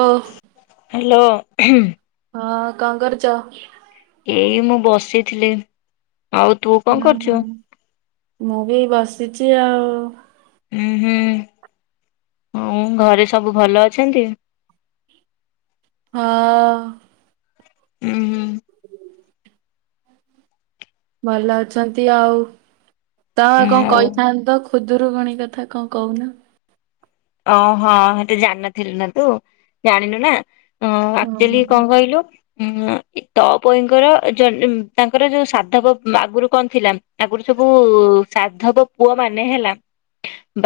ଓ hello ହୁଁ। ହଁ କଣ କରୁଛ? ଏଇ ମୁଁ ବସିଥିଲି ଆଉ ତୁ କଣ କରୁଛୁ? ମୁଁ ବି ବସିଚି ଆଉ। ହୁଁ ହୁଁ ଉ ଘରେ ସବୁ ଭଲ ଅଛନ୍ତି? ହଁ। ହୁଁ ହୁଁ। ଭଲ ଅଛନ୍ତି ଆଉ ତ ଆଉ କଣ କହିଥାନ୍ତ? ଖୁଦୁରୁକୁଣି କଥା କଣ କହୁନ। ଓହଁ ହେଟି ଜାଣିନଥିଲୁ ନା ତୁ ଜାଣିଲୁ ନା? ଅ ହଁ ଆକଚୁଲି ହଁ। କଣ କହିଲୁ? ତପୋଇଙ୍କର ଯ ତାଙ୍କର ଯୋଉ ସାଧବ ଆଗରୁ କଣ ଥିଲା ଆଗରୁ ସବୁ ସାଧବ ପୁଅ ମାନେ ହେଲା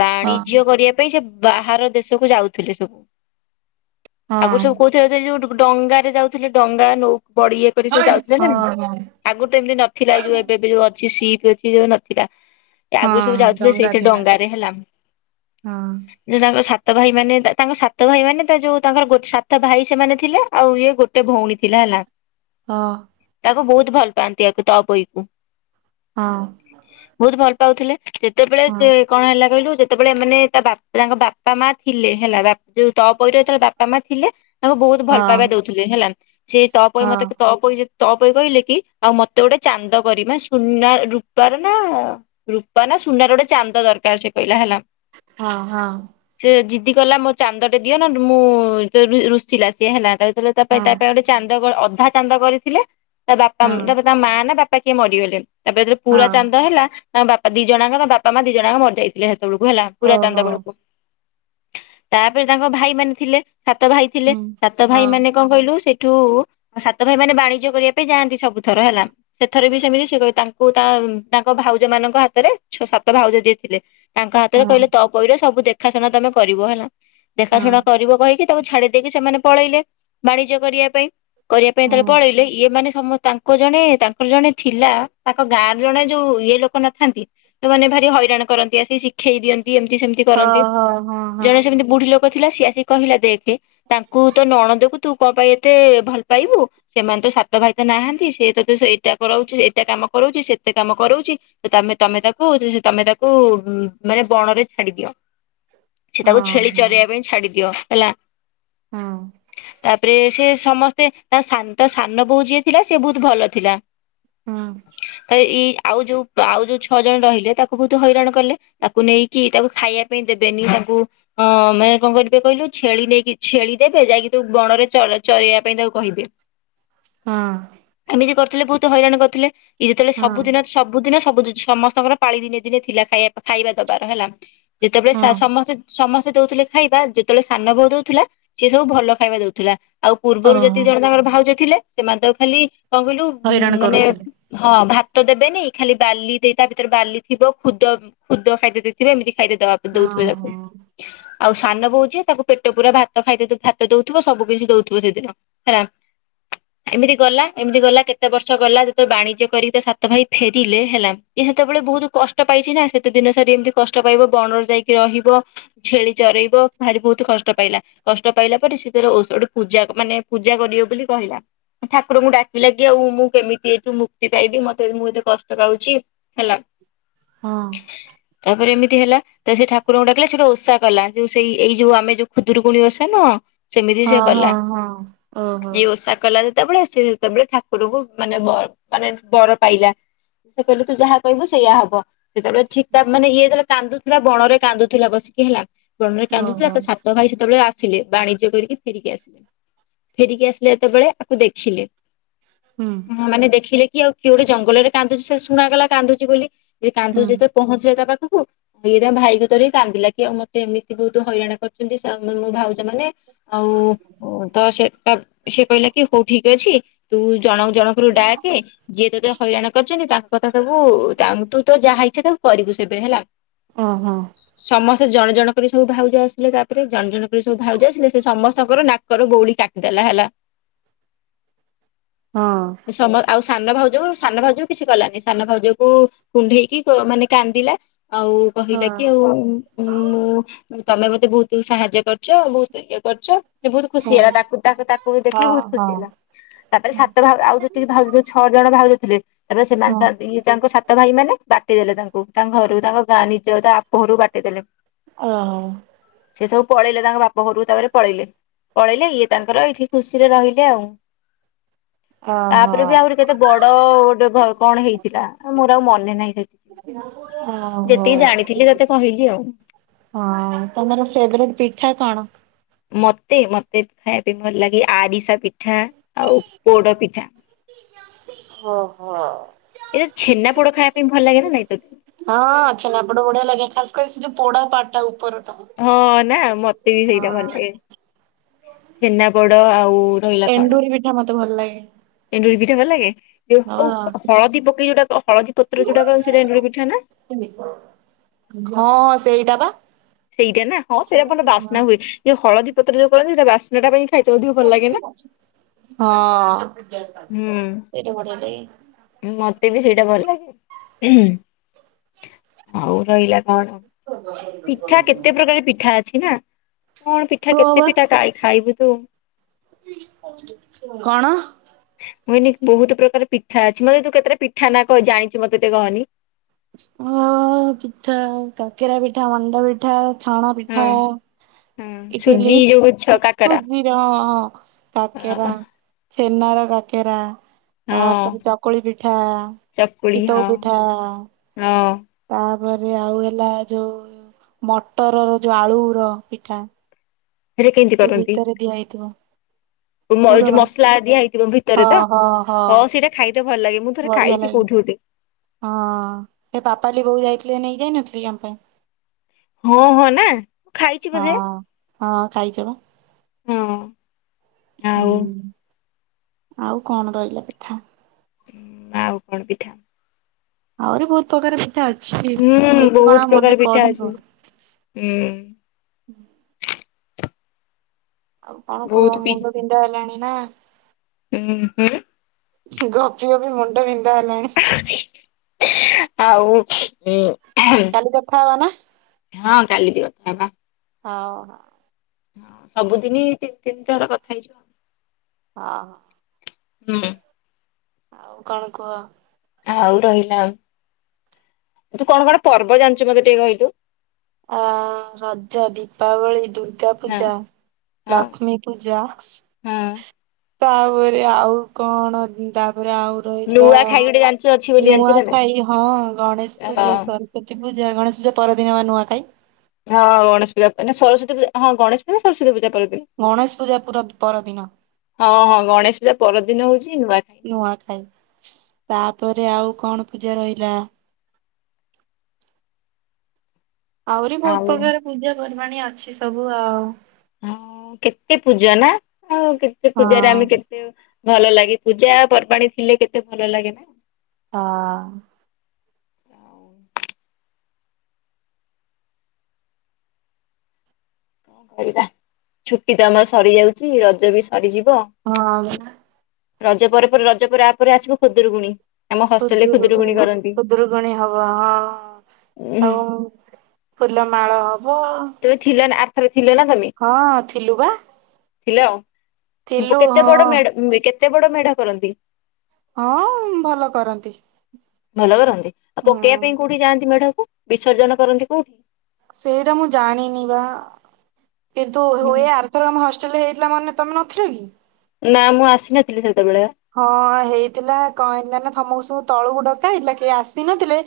ବାଣିଜ୍ୟ କରିବା ପାଇଁ ସେ ବାହାର ଦେଶକୁ ଯାଉଥିଲେ ସବୁ। ଆଗରୁ ହଁ ସବୁ କଉଥିରେ ଯା ଯୋଉ ଡ଼ଙ୍ଗାରେ ଯାଉଥିଲେ ଡ଼ଙ୍ଗା ନଉ ପଡ଼ିଏ କରି ସ ଯାଉଥିଲେ ନା ହଁ ହଁ ଆଗରୁ ତ ଏମିତି ନଥିଲା ଏଇ ଯୋଉ ଏବେ ବେ ଯୋଉ ଅଛି ସିପ୍ ଅ ସେ ଯୋଉ ନଥିଲା ଆଗରୁ ସବୁ ହଁ ଯାଉଥିଲେ ଡଙ୍ଗା ସେଇତ ଥିଲା ଡଙ୍ଗାରେ ହେଲା। ହଁ। ଯୋଉ ତାଙ୍କ ସାତ ଭାଇ ମାନେ ତା ତାଙ୍କ ସାତ ଭାଇ ମାନେ ଯୋଉ ତାଙ୍କର ଗୋ ସାତ ଭାଇ ସେମାନେ ଥିଲେ ଆଉ ଇଏ ଗୋ ଟେ ଭଉଣୀ ଥିଲା ହେଲା। ହଁ। ତାକୁ ବହୁତୁ ଭଲପାଆନ୍ତି ଆକୁ ତଅପୋଇକୁ। ହଁ। ବହୁତ ଭଲ ପାଉଥିଲେ ଯେତେବେଳେ ସେ ହଁ କଣ ହେଲା କହିଲୁ ଯେତେବେଳେ ଏମାନେ ତା ବା ତାଙ୍କ ବାପା ମା ଥିଲେ ହେଲା ବା ଯୋଉ ତପୋଇର ଯେତେ ବାପା ମା ଥିଲେ ତାଙ୍କୁ ବହୁତ ଭଲ ପାଇବା ହଁ ଦଉ ଇଏ ହେଲା ସେ ତପୋଇ ହଁ ମତେ ତପୋଇ ଯେତେ ତଅପୋଇ କହିଲେ କି ଆଉ ମତେ ଗୋଟେ ଚାନ୍ଦ କରିମା ସୁନା ରୂପାର ନା ରୂପା ନା ସୁନାର ଗୋଟେ ଚାନ୍ଦ ଦରକାର ସେ କହିଲା ହେଲା। ହଁ ହଁ। ସେ ଜିଦି କଲା ମୋ ଚାନ୍ଦଟେ ଦିଅ ନହେନେ ମୁଁ ତା ରୁଷିଲା ସିଏ ହେଲା ତାପରେ ତା ପାଇଁ ହଁ ତା ପାଇଁ ଗୋ ଚାନ୍ଦ ଅଧା ଚାନ୍ଦ କରିଥିଲେ ତା ବାପା ହଁ ତା ମା ନା ବାପା କିଏ ମରିଗଲେ। ତାପରେ ଯେତେବେଳେ ପୁରା ହଁ ଚାନ୍ଦ ହେଲା ତାଙ୍କ ବାପା ଦି ଜଣଙ୍କ ତାଙ୍କ ବାପା ମା ଦି ଜଣଯାକ ମରିଯାଇଥିଲେ ସେତେବେଳକୁ ହେଲା। ପୁରା ଚାନ୍ଦ ଓହୋ। ବେଳକୁ ତାପରେ ତାଙ୍କ ଭାଇ ମାନେ ଥିଲେ ସାତ ଭାଇ ଥିଲେ ହୁଁ ସାତ ହଁ ଭାଇ ମାନେ କଣ କହିଲୁ ସେଇଠୁ ସାତ ଭାଇ ମାନେ ବାଣିଜ୍ୟ କରିବା ପାଇଁ ଯାଆନ୍ତି ସବୁ ଥର ହେଲା। ସେଥର ବି ସେମିତି ସେ କ ତାଙ୍କୁ ତା ତାଙ୍କ ଭାଉଜ ମାନଙ୍କ ହାତରେ ଛ ସାତ ଭାଉଜ ଯିଏ ଥିଲେ ତାଙ୍କ ହାତରେ ହଁ କହିଲେ ତପୋଇର ସବୁ ଦେଖାଶୁଣା ତମେ କରିବ ହେଲା ହଁ ଦେଖାଶୁଣା କରିବ କହିକି ତାକୁ ଛାଡି ଦେଇକି ସେମାନେ ପଳେଇଲେ ବାଣିଜ୍ୟ କରିବା ପାଇଁ କରିବା ପାଇଁ ହଁ ଯେତେବେଳେ ପଳେଇଲେ ଇଏ ମାନେ ସମ ତା ଲୋକ ଜଣେ ତାଙ୍କର ଜଣେ ଥିଲା ତାଙ୍କ ଗାଁର ଜଣେ ଯୋଉ ଇଏ ଲୋକ ନଥାନ୍ତି ଯୋଉ ମାନେ ଭାରି ହଇରାଣ କରନ୍ତି ଆସିକି ଶିଖେଇ ଦିଅନ୍ତି ଏମିତି ସେମିତି କରନ୍ତି ହଁ ହଁ ହଁ। ଜଣେ ସେମିତି ବୁଢୀ ଲୋକ ଥିଲା ସିଏ ଆସି କହିଲା ଦେଖେ ତାଙ୍କୁ ତୋ ନଣନ୍ଦକୁ ତୁ କଣ ପାଇଁ ଏତେ ଭଲ ପାଇବୁ ସେମାନେ ତ ସାତ ଭାଇ ତ ନାହାନ୍ତି ସେ ତତେ ସେଇଟା କରାଉଛି ଏଇଟା କାମ କରଉଛି ସେତେ କାମ କରଉଛି ତ ତମେ ତମେ ତାକୁ ତମେ ତାକୁ ମାନେ ବଣ ରେ ଛାଡି ଦିଅ ସେ ହଁ ତାକୁ ଛେଳି ହଁ ଚରେଇବା ପାଇଁ ଛାଡି ଦିଅ ହେଲା। ହଁ। ତାପରେ ସେ ସମସ୍ତେ ତା ସାନ ତା ସାନବୋଉ ଯିଏ ଥିଲା ସେ ବହୁତ ଭଲ ଥିଲା। ହୁଁ। ତ ଏଇ ଆଉ ଯୋଉ ଆଉ ଯୋଉ ଛଅ ଜଣ ରହିଲେ ତାକୁ ବହୁତ ହଇରାଣ କଲେ ତାକୁ କୁ ନେଇକି ତାକୁ ଖାଇବା ପାଇଁ ଦେବେନି ତାକୁ ହଁ ମାନେ କଣ କରିବେ କହିଲୁ ଛେଳି ନେଇକି ଛେଳି ଦେବେ ଯାଇକି ତୁ ବଣରେ ଚରା ଚରେଇବା ପାଇଁ ତାକୁ କହିବେ। ହଁ। ଏମିତି କରିୁଥିଲେ ବହୁତ ହଇରାଣ କରିୁଥିଲେ ଇଏ ଯେତେବେଳେ ହଁ ସବୁଦିନ ସବୁଦିନ ସବୁ [unintelligible] ସମସ୍ତଙ୍କର ପାଳି ଦିନେ ଦିନେ ଥିଲା ଖାଇବା ଖାଇବା ଦବାର ହେଲା। ଯେତେବେଳେ ହଁ ସା ସମସ୍ତେ ସମସ୍ତେ ଦଉଥିଲେ ଖାଇବା ଯେତେବେଳେ ସାନ ବୋଉ ଦଉଥିଲା ସେ ସବୁ ଭଲ ଖାଇବା ଦଉଥିଲା। ଆଉ ପୂର୍ବରୁ ଓହୋ ଯେତିକି ଜଣ ତାଙ୍କର ଭାଉଜ ଥିଲେ ସେମାନେ ତାକୁ ଖାଲି କଣ କହିଲୁ ଉଁ ହଇରାଣ ମାନେ କରୁଥିଲେ। ହଁ ଭାତ ଦେବେନି ଖାଲି ବାଲି ଦେଇ ତା ଭିତରେ ବାଲି ଥିବ ଖୁଦ ଖୁଦ ଖାଇତେ ଦେଇଥିବେ ଏମିତି ଖାଇତେ ଦ ହଁ ଦେଉଥିବେ ତାକୁ। ଆଉ ସାନ ବୋଉ ଯିଏ ତାକୁ ପେଟ ପୁରା ଭାତ ଖାଇତେ ଭାତ ଦଉଥିବ ସବୁ କିିଛି ଦଉଥିବ ସେଦିନ। ରା ଏମିତି ଗଲା ଏମିତି ଗଲା କେତେ ବର୍ଷ ଗଲା ଯେତେ ବାଣିଜ୍ୟ କରିକି ତ ସାତ ଭାଇ ଫେରିଲେ ହେଲା। ଏ ସେତେବେଳେ ବହୁତ କଷ୍ଟ ପାଇଛି ନା ସେତେ ଦିନ ସାର ଏମିତି କଷ୍ଟ ପାଇବ ବଣରେ ଯାଇକି ରହିବ। ଝେଳି ଚରେଇବ ଭାରି ବହୁତ କଷ୍ଟ ପାଇଲା। କଷ୍ଟ ପାଇଲା ପରେ ସେ ତାର ଓସ ଗୋଟେ ପୂଜା ମାନେ ପୂଜା କରିବ ବୋଲି କହିଲା। ଠାକୁରଙ୍କୁ ଡାକିଲାଗି ଆଉ ମୁଁ କେମିତି ଏଠୁ ମୁକ୍ତି ପାଇବି ମତେ ମୁଁ ଏତେ କଷ୍ଟ ପାଉଛି। ହେଲା। ହଁ। ତାପରେ ଏମିତି ହେଲା। ତ ସେ ଠାକୁରଙ୍କୁ ଡାକିଲେ ସେଇଟୁ ଓଷା କଲା ଯୋଉ ସେଇ ଏଇ ଯୋଉ ଆମେ ଯୋଉ ଖୁଦରୁକୁଣି ଓଷା ନୁହଁ ସେମିତି ହଁ ସେ କଲା ହଁ ହଁ ହଁ ଓହୋ ଏଇ ଓଷା କଲା ସେତେବେଳେ ସେ ସେତେବେଳେ ଠାକୁରଙ୍କୁ ମାନେ ବ ମାନେ ବର ପାଇଲା। ସେ କହିଲେ ତୁ ଯାହା କହିବୁ ସେୟା ହବ ଯେତେବେଳେ ଠିକ ତା ମାନେ ଇଏ ଯେତେବେଳେ କାନ୍ଦୁଥିଲା ବଣରେ କାନ୍ଦୁଥିଲା ବସିକି ହେଲା। ବଣରେ କାନ୍ଦୁଥିଲା। ଓହୋ ତା ସାତ ଭାଇ ସେତେବେଳେ ଆ ଥିଲେ ବାଣିଜ୍ୟ କରିକି ଫେରିକି ଆସିଲେ ଫେରିକି ଆସିଲେ ଯେତେବେଳେ ଆକୁ ଦେଖିଲେ। ହୁଁ। ହଁ ମାନେ ଦେଖିଲେ କି ଆଉ କିଏ ଗୋଟେ ଜଙ୍ଗଲରେ କାନ୍ଦୁଛି ସେ ଶୁଣାଗଲା କାନ୍ଦୁଛି ବୋଲି ହୁଁ କାନ୍ଦୁଛି ତ [unintelligible] ତା ପାଖକୁ ଇରେ ଭାଇକୁ ଧରି କାନ୍ଦିଲା କି ଆଉ ମତେ ଏମିତି ବହୁତ ହଇରାଣ କରୁଛନ୍ତି ମୋ ଭାଉଜ ମାନେ। ଆଉ ତ ସେ ତ ସେ କହିଲା କି ହଉ ଠିକ ଅଛି। ତୁ ଜଣ ଜଣକୁରୁ ଡାକେ ଯିଏ ତୋତେ ହଇରାଣ କରିଛନ୍ତି ତାଙ୍କ କଥା ସବୁ ତୁ ତ ଯାହା ହେଇଛ ତାକୁ କରିବୁ ସେବେ ହେଲା ଓହୋ ସମସ୍ତେ ଜଣେ ଜଣ କରି ସବୁ ଭାଉଜ ଆସିଲେ ତାପରେ ଜଣେ ଜଣ କରି ସବୁ ଭାଉଜ ଆସିଲ ସେ ସମସ୍ତଙ୍କର ନା କରର ବଉଳି କାଟିଦେଲା ହେଲା [inaudible] ସମ ଆଉ ସାନ ଭାଉଜ ସାନ ଭାଉ କିଛି କଲାନି ସାନ ଭାଉଜକୁ କୁଣ୍ଡେଇକି ମାନେ କାନ୍ଦିଲା ଆଉ ହଁ କହିଲା କି ଆଉ ହୁଁ ମୁଁ ତମେ ମତେ ବହୁତ ସାହାଯ୍ୟ କରିଛ ବହୁତ ଇଏ କରିଛ ସେ ବହୁତ ଖୁସି ହଁ ହେଲା ତାକୁ ତାକୁ ତାକୁ ବି ଦେଖିବୁ ହଁ ବହୁତ ହଁ ଖୁସି ହେଲା ତାପରେ ସାତ ଭାବ ଆଉ ଯୋଉ ଟିକେ ଭାବଉ ଛଅ ଜଣ ଭାବୁଥିଲେ ତ ହଁ ସେମାନେ ତାଙ୍କ ସାତ ଭାଇ ମାନେ ବାଟି ଦେେଲେ ତାଙ୍କୁ ତାଙ୍କ ଘରୁ ତାଙ୍କ ଗାଁ ନିଜ ତା ବାପ ଘରୁ ବାଟେଇଦେଲେ ଓହ ସେ ସବୁ ପଳେଇଲେ ତାଙ୍କ ବାପା ଘରକୁ ତାପରେ ପଳେଇଲେ ପଳେଇିଲଲେ ଇଏ ତାଙ୍କର ଏଇଠି ଖୁସିରେ ରହିଲେ ଆଉ ହ [inaudible] ତାପରେ ବି ଆହୁରି କେତେ ବଡ ଗୋଟେ ଭ କଣ ହେଇଥିଲା ମୋର ଆଉ ମନେ ନାହିଁ ସେ [inaudible] ଓହୋ ଯେତିକି ଜାଣିଥିଲି ତତେ କହିଲି ଆଉ ହଁ ତମର ଫେବରେଟ ପିଠା କଣ ମତେ ମତେ ଖାଇବା ପାଇଁ ଭଲ ଲାଗେ ଆରିଶା ପିଠା ପିଠା ଆଉ ପୋଡ ପିଠା ଓହୋ ଏଇ ଛେନା ପୋଡ ଖାୟା ପାଇଁ ଭଲ ଲାଗେ ନା ନାଇଁ ତୋ ହଁ ଅଛ ଆପଟ ବଢିଆ ଲାଗେ ଖାସ କରି ସେ ଯୋଉ ପୋଡା ପାଟା ଉପର ଟ ହଁ ନା ମତେ ବି ସେଇଟା ଭଲ ଲାଗେ ଛେନା ବଡ ଆଉ ରହିଲା କଣ ଏଣ୍ଡୁରି ପିଠା ମତେ ଭଲ ଲାଗେ ଏଣ୍ଡୁରି ପିଠା ଭଲ ଲାଗେ ଯୋଉ ହଳଦୀ ପକେଇ ଯୋଉଟା ହଳଦୀ ପତ୍ର ଯୋଉଟା କରନ୍ତି ସେଟା ଏଣ୍ଡୁରି ପିଠା ନା ଘଁ ସେଇଟା ବା ସେଇଟା ନା ହଁ ସେଇଟା ଭର ବାସ୍ନା ହୁଏ ଯୋଉ ହଳଦୀତ ଯଉ କନ୍ତି ସେଇଟ ବାସ୍ନାଟା ପାଇଁ ଖାଇଥା ଅଧିକ ଭଲ ଲାଗେ ନା ହଁ ସେଟା ବଢିଆ ଲାଗେ ମତେ ବି ସେଇଟା ଭଲ ଲାଗେ ଆଉ ରହିଲା କଣ ପିଠା କେତେ ପ୍ରକାର ପିଠା ଅଛି ନା କଣ ପିଠା ହଁ କେତେ ବା। ପିଠା ଖ ଖାଇବୁ ତୁ କଣ ହୁନି ବହୁତ ପ୍ରକାର ପିଠା ଅଛି ମତେ ତୁ କେତେଟା ପିଠା ନା କହ ଜାଣିଛୁ ମତେ ଟିକେ କହନି ଓ ପିଠା କକେରା ପିଠା ମଣ୍ଡ ପିଠା ଛଣା ହଁ ପିଠା ହଁ ଇଟିଲ ସୁଜି ଯୋଉ ଛ କାକରା କଜିିର କାକରା ହଁ ଛେନାର କାକେରା ହଁ ତାପରେ ଚକୁଳି ପିଠା ଚିତଉ ପିଠା ଅଁ ତାପରେ ଆଉ ହେଲା ଯୋଉ ମଟର ର ଯୋଉ ଆଳୁ ର ପିଠା ସେଟା କେମିତି ଯୋଉ କରନ୍ତି ଭିତରେ ଦିଆ ହେଇଥିବ ପୁର ଯୋଉ ବା ମସଲା ଦିଆ ହେଇଥିବ ଭିତରେ ହଁ ତ ହଁ ହଁ ସେଇଟା ଖାଇତେ ଭଲ ଲାଗେ ମୁଁ ଥରେ ବଢିଆ ଖାଇଛି ଲାଗେ। କୋଉଠି ଉଠି ହଁ ସେ ପାପାଲି ବୋଉ ଯାଇଥିଲେ ନେଇ ଯାଇନଥିଲେ କି ଆମ ପାଇଁ ହଁ ହଁ ନା ମୁଁ ଖାଇଛି ବୋଧେ ହଁ। ହଁ କାଇଚ ପା ହଁ ହୁଁ ଆଉ ଆଉ କଣ ରହିଲା ପିଠା ଆଉ କଣ ପିଠା ଆହୁରି ବହୁତ ପ୍ରକାର ପିଠା ଅଛି ହୁଁ ଏବେ କଣ ବହୁତ ଆଉ ପ୍ରକାର ମନେ ପିଠା ଅଛି ପଢିବ ହୁଁ ଆଉ କଣ କହ ବହୁତ ମୁଣ୍ଡ ବିନ୍ଧା ହେଲାଣି ନା ହୁଁ ହୁଁ ଗୋପି ଗ ବିି ମୁଣ୍ଡ ବିନ୍ଧା ହେଲାଣି [inaudible] ଆଉ କାଲି କଥା ହବା ନା। ହଁ କାଲି ବି କଥା ହେବା ହଉ ହ ହଁ ସବୁଦିନି ତିନି ତିନିଥର କଥା ହେଇଯିବ ଆଉ ହଁ ହୁଁ ଆଉ କଣ କୁହ ଆଉ ରହିଲା ତୁ କଣ କଣ ପର୍ବ ଜାଣିଛୁ ମତେ ଟିକେ କହିଲୁ ଅ ରଜ ଦୀପାବଳି ଦୁଇ ଦୁର୍ଗା ହଁ ପୂଜା ହଁ ଲକ୍ଷ୍ମୀ ପୂଜା ହଁ ତାପରେ ଆଉ କଣ ତାପରେ ଆଉ ରହିଲା ନୂଆ ଖାଇ ଗୋଟେ ଜାଣିଛୁ ଅଛି ବୋଲି ଜାଣିଛୁ ନା ନାଇଁ? ନୂଆଖାଇ ହଁ ଗଣେଶ ହଁ ପୂଜା ସରି ସେତଥି ପୂଜା ଗଣେଶ ପୂଜା ପରଦିନ ବା ନୂଆଁ ଖାଇଁ ହଁ ଗଣେଶ ପୂଜା ମ ସରସ୍ୱତ ପୂଜା ହଁ ଗଣେଶ ପଜା ସସ୍ତ ପୂଜା କରିଥିଲଥିଲେ ଗଣେଶ ପୂଜା ପୁରା ପରଦିନ ହଁ ହଁ ଗଣେଶ ପୂଜା ପରଦିନ ହଉଛି ନୂଆଖାଇ ନୂଆଖାଇ ତାପରେ ଆଉ କଣ ପୂଜା ରହିଲା ଆହୁରି ବହୁତ ଆଉ ପ୍ରକାର ପୂଜା ପର୍ବାଣିୀ ଅଛି ସବୁ ଆଉ ହଁ କେତେ ପୂଜା ନା ଆଉ କେତେ ପୂଜାରେ ହଁ ଆମେ କେ ଭଲ ଲାଗେ ପୂଜା ପର୍ବାଣୀ ଥିଲେ କେତେ ଭଲ ଲାଗେ ନା ହଁ ଆଉ କଣ ଛୁଟି ତ ଆମର ସରିଯାଉଛି ରଜ ବି ସରିଯିବ ହଁ ରଜ ପରେ ପରେ ରଜ ପରେ ତା ପରେ ଆସିବ ଖୁଦୁରୁକଣୀ ଖୁଦରୁଗୁଣ ଖୁଦରୁ ଗୁଣୀ ହବା ହଁ ଉଁ ସୁ ଫୁଲମାଳ ହବ ତେ ଥିଲ ନା ଆର୍ଥ ଥିଲ ନା ତମେ ହଁ ଥିଲୁ ବା ଥିଲା ଆଉ ଥିଲୁ କେତେ ହଁ। ବଡ ମଢ କେତେ ବଡ ମେଢା କରନ୍ତି ହଁ ଭଲ କରନ୍ତି ଭଲ କରନ୍ତି ଆଉ ହୁଁ ପକେଇବା ପାଇଁ କୋଉଠି ଯାଆନ୍ତି ମେଢାକୁ ବିସର୍ଜନ କରନ୍ତି କୋଉଠି ସେଇଟା ମୁଁ ଜାଣିନି ବା କିନ୍ତୁ ହୁଏ ଆର ରେମ ହଷ୍ଟେଲରେ ହେଇଥିଲା ମନେ ତମେ ନଥିଲ କି ନା ମୁଁ ଆସିନଥିଲି ସେତେବେଳେ ହଁ ହେଇଥିଲା କଣ ହେଇଥିଲା ନା ତମକୁ ସବୁ ତଳକୁ ଡକା ହେଇଲା କେ ଆସିନଥିଲେ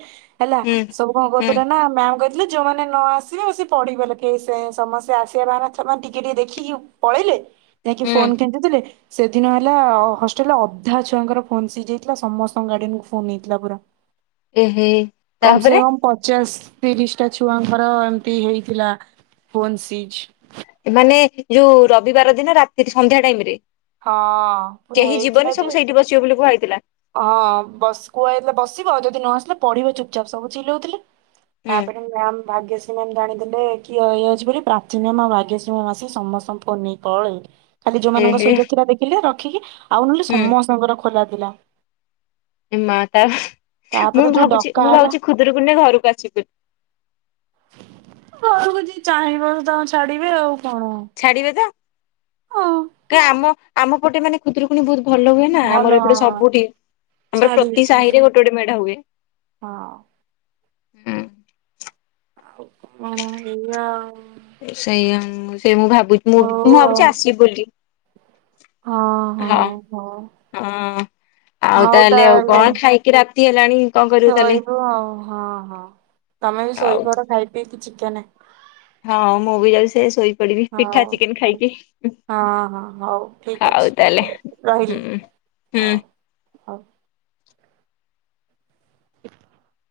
ହେଲା ହୁଁ ସବୁ କଣ ହୁଁ କରୁଥିଲେ ନା ମ୍ୟାମ କ ଯୋଉମାନେ ନ ଆସିବେ ସେ ପଢିଗଲେ କେ ସେ ସମସ୍ତେ ଆସିବା ବା ସେମାନେ ଟିକେ ଟିକେ ଦେଖିକି ପଳେଇଲେ ଯାଇକି ହୁଁ ଫୋନ କିଣିୁ ଦେଲେ ସେଦିନ ହେଲା ଅଧା ଛୁଆଙ୍କର ଫୋନ ସିଜ୍ ହୋଇଥିଲା ସମସ୍ତଙ୍କ ଗାଡିଆନୁ ଫୋନ ହେଇଥିଲା ପୁରା ଏହେ କମ ସେ ତାପରେ କମ ପଚାଶ ତିରିଶଟା ଛୁଆଙ୍କର ଏମିତି ହେଇଥିଲା ଫୋନ୍ ସିଜ ମାନେ ଯୋଉ ରବିବାର ଦିନ ରାତି ସନ୍ଧ୍ୟା ଟାଇମ ରେ ହଁ ପୁରା କେହି ହେଇଥିଲା ଯିବନି ସବୁ ଯେ ସେଇଠି ବସିବ ବୋଲି କୁହା ହେଇଥିଲା ହଁ ବସ କୁହାଯଇଥିଲା ବସିବ ଆଉ ଯଦି ନ ଆସିଲେ ପଢିବ ଚୁପଚାପ୍ ସବୁ ଚିଲଉଥିଲେ ହୁଁ ତାପରେ ମ୍ୟା ଭାଗ୍ୟଶ୍ରୀ ମ୍ୟାାମ ଜାଣିଦେଲେ ଏ ଇଯଛି ବୋଲି ପ୍ରାଚୀନ ମା ଭାଗ୍ୟ ମାସ ସମସ୍ତଙ୍କୁ ନେଇ ପଳେଇ ଖାଲି ଯୋଉମାନଙ୍କ ଏହେ ସ୍ୱିଚ୍ ଅଫ୍ ଦେଖିଲେ ରଖିକି ଆଉ ନହେଲେ ହୁଁ ସମସ୍ତଙ୍କର ଖୋଲା ଥିଲା ଏ ମା ତ ମୁଁ ତାପରେ ଯୋଉ ଭାବୁଛି ଡକା ମୁଁ ହେଲା ଭାବୁଛି ଖୁଦରୁକୁଣୀ ନେଇ ଘରକୁ ଆସି ଘରକୁ ଯ ଚାହିଁବ ତାଙ୍କୁ ଛାଡିବେ ଆଉ କଣ ଛାଡିବେ ହଁ ତ ଆମ ଆମ ପଟେ ମାନେ ଖୁଦ୍ରକୁଣି ବହୁତ ଭଲ ହୁଏ ନା ଭଲ ଆମର ଏପଟେ ହଁ ସବୁଠି ଆମର ଛାଡିବେ ପ୍ରତି ସାହି ଛାଡିବେ ରେ ଗୋଟେ ଗୋଟେ ମେଢା ହୁଏ ହଁ ହୁଁ କଣ ହେଲ ଆଉ ସେଇ ସେ ମୁଁ ଭାବୁଛି ମୁଁ ମୁଁ ଭାବୁଛି ଆସିବି ବୋଲି ହଁ ହଁ ହଁ ହଁ ଆଉ ହଉ ତାହେଲେ ଆଉ କଣ ଖାଇକି ରାତି ହେଲାଣି କଣ କରିବୁ ତାହେଲେ ତାହଲେଶୋଇିବୁ ଆଉ ହଁ ହଁ ତମେ ବି ଆଉ। ଶୋଇପଡ ଖାଇ ପିକି ଚିକେନ୍ ହଁ ମୁଁ ବି ଯା ସେ ଶୋଇି ପିଠା ହଉ ଚିକେନ ଠିକ୍- ଖାଇକି ହଁ ହଁ ହଉ ଠିକ ହଉ ତାହେଲେ ଅଛି ରହିଲି ହୁଁ ହୁଁ। ହଉ ହଉ [unintelligible]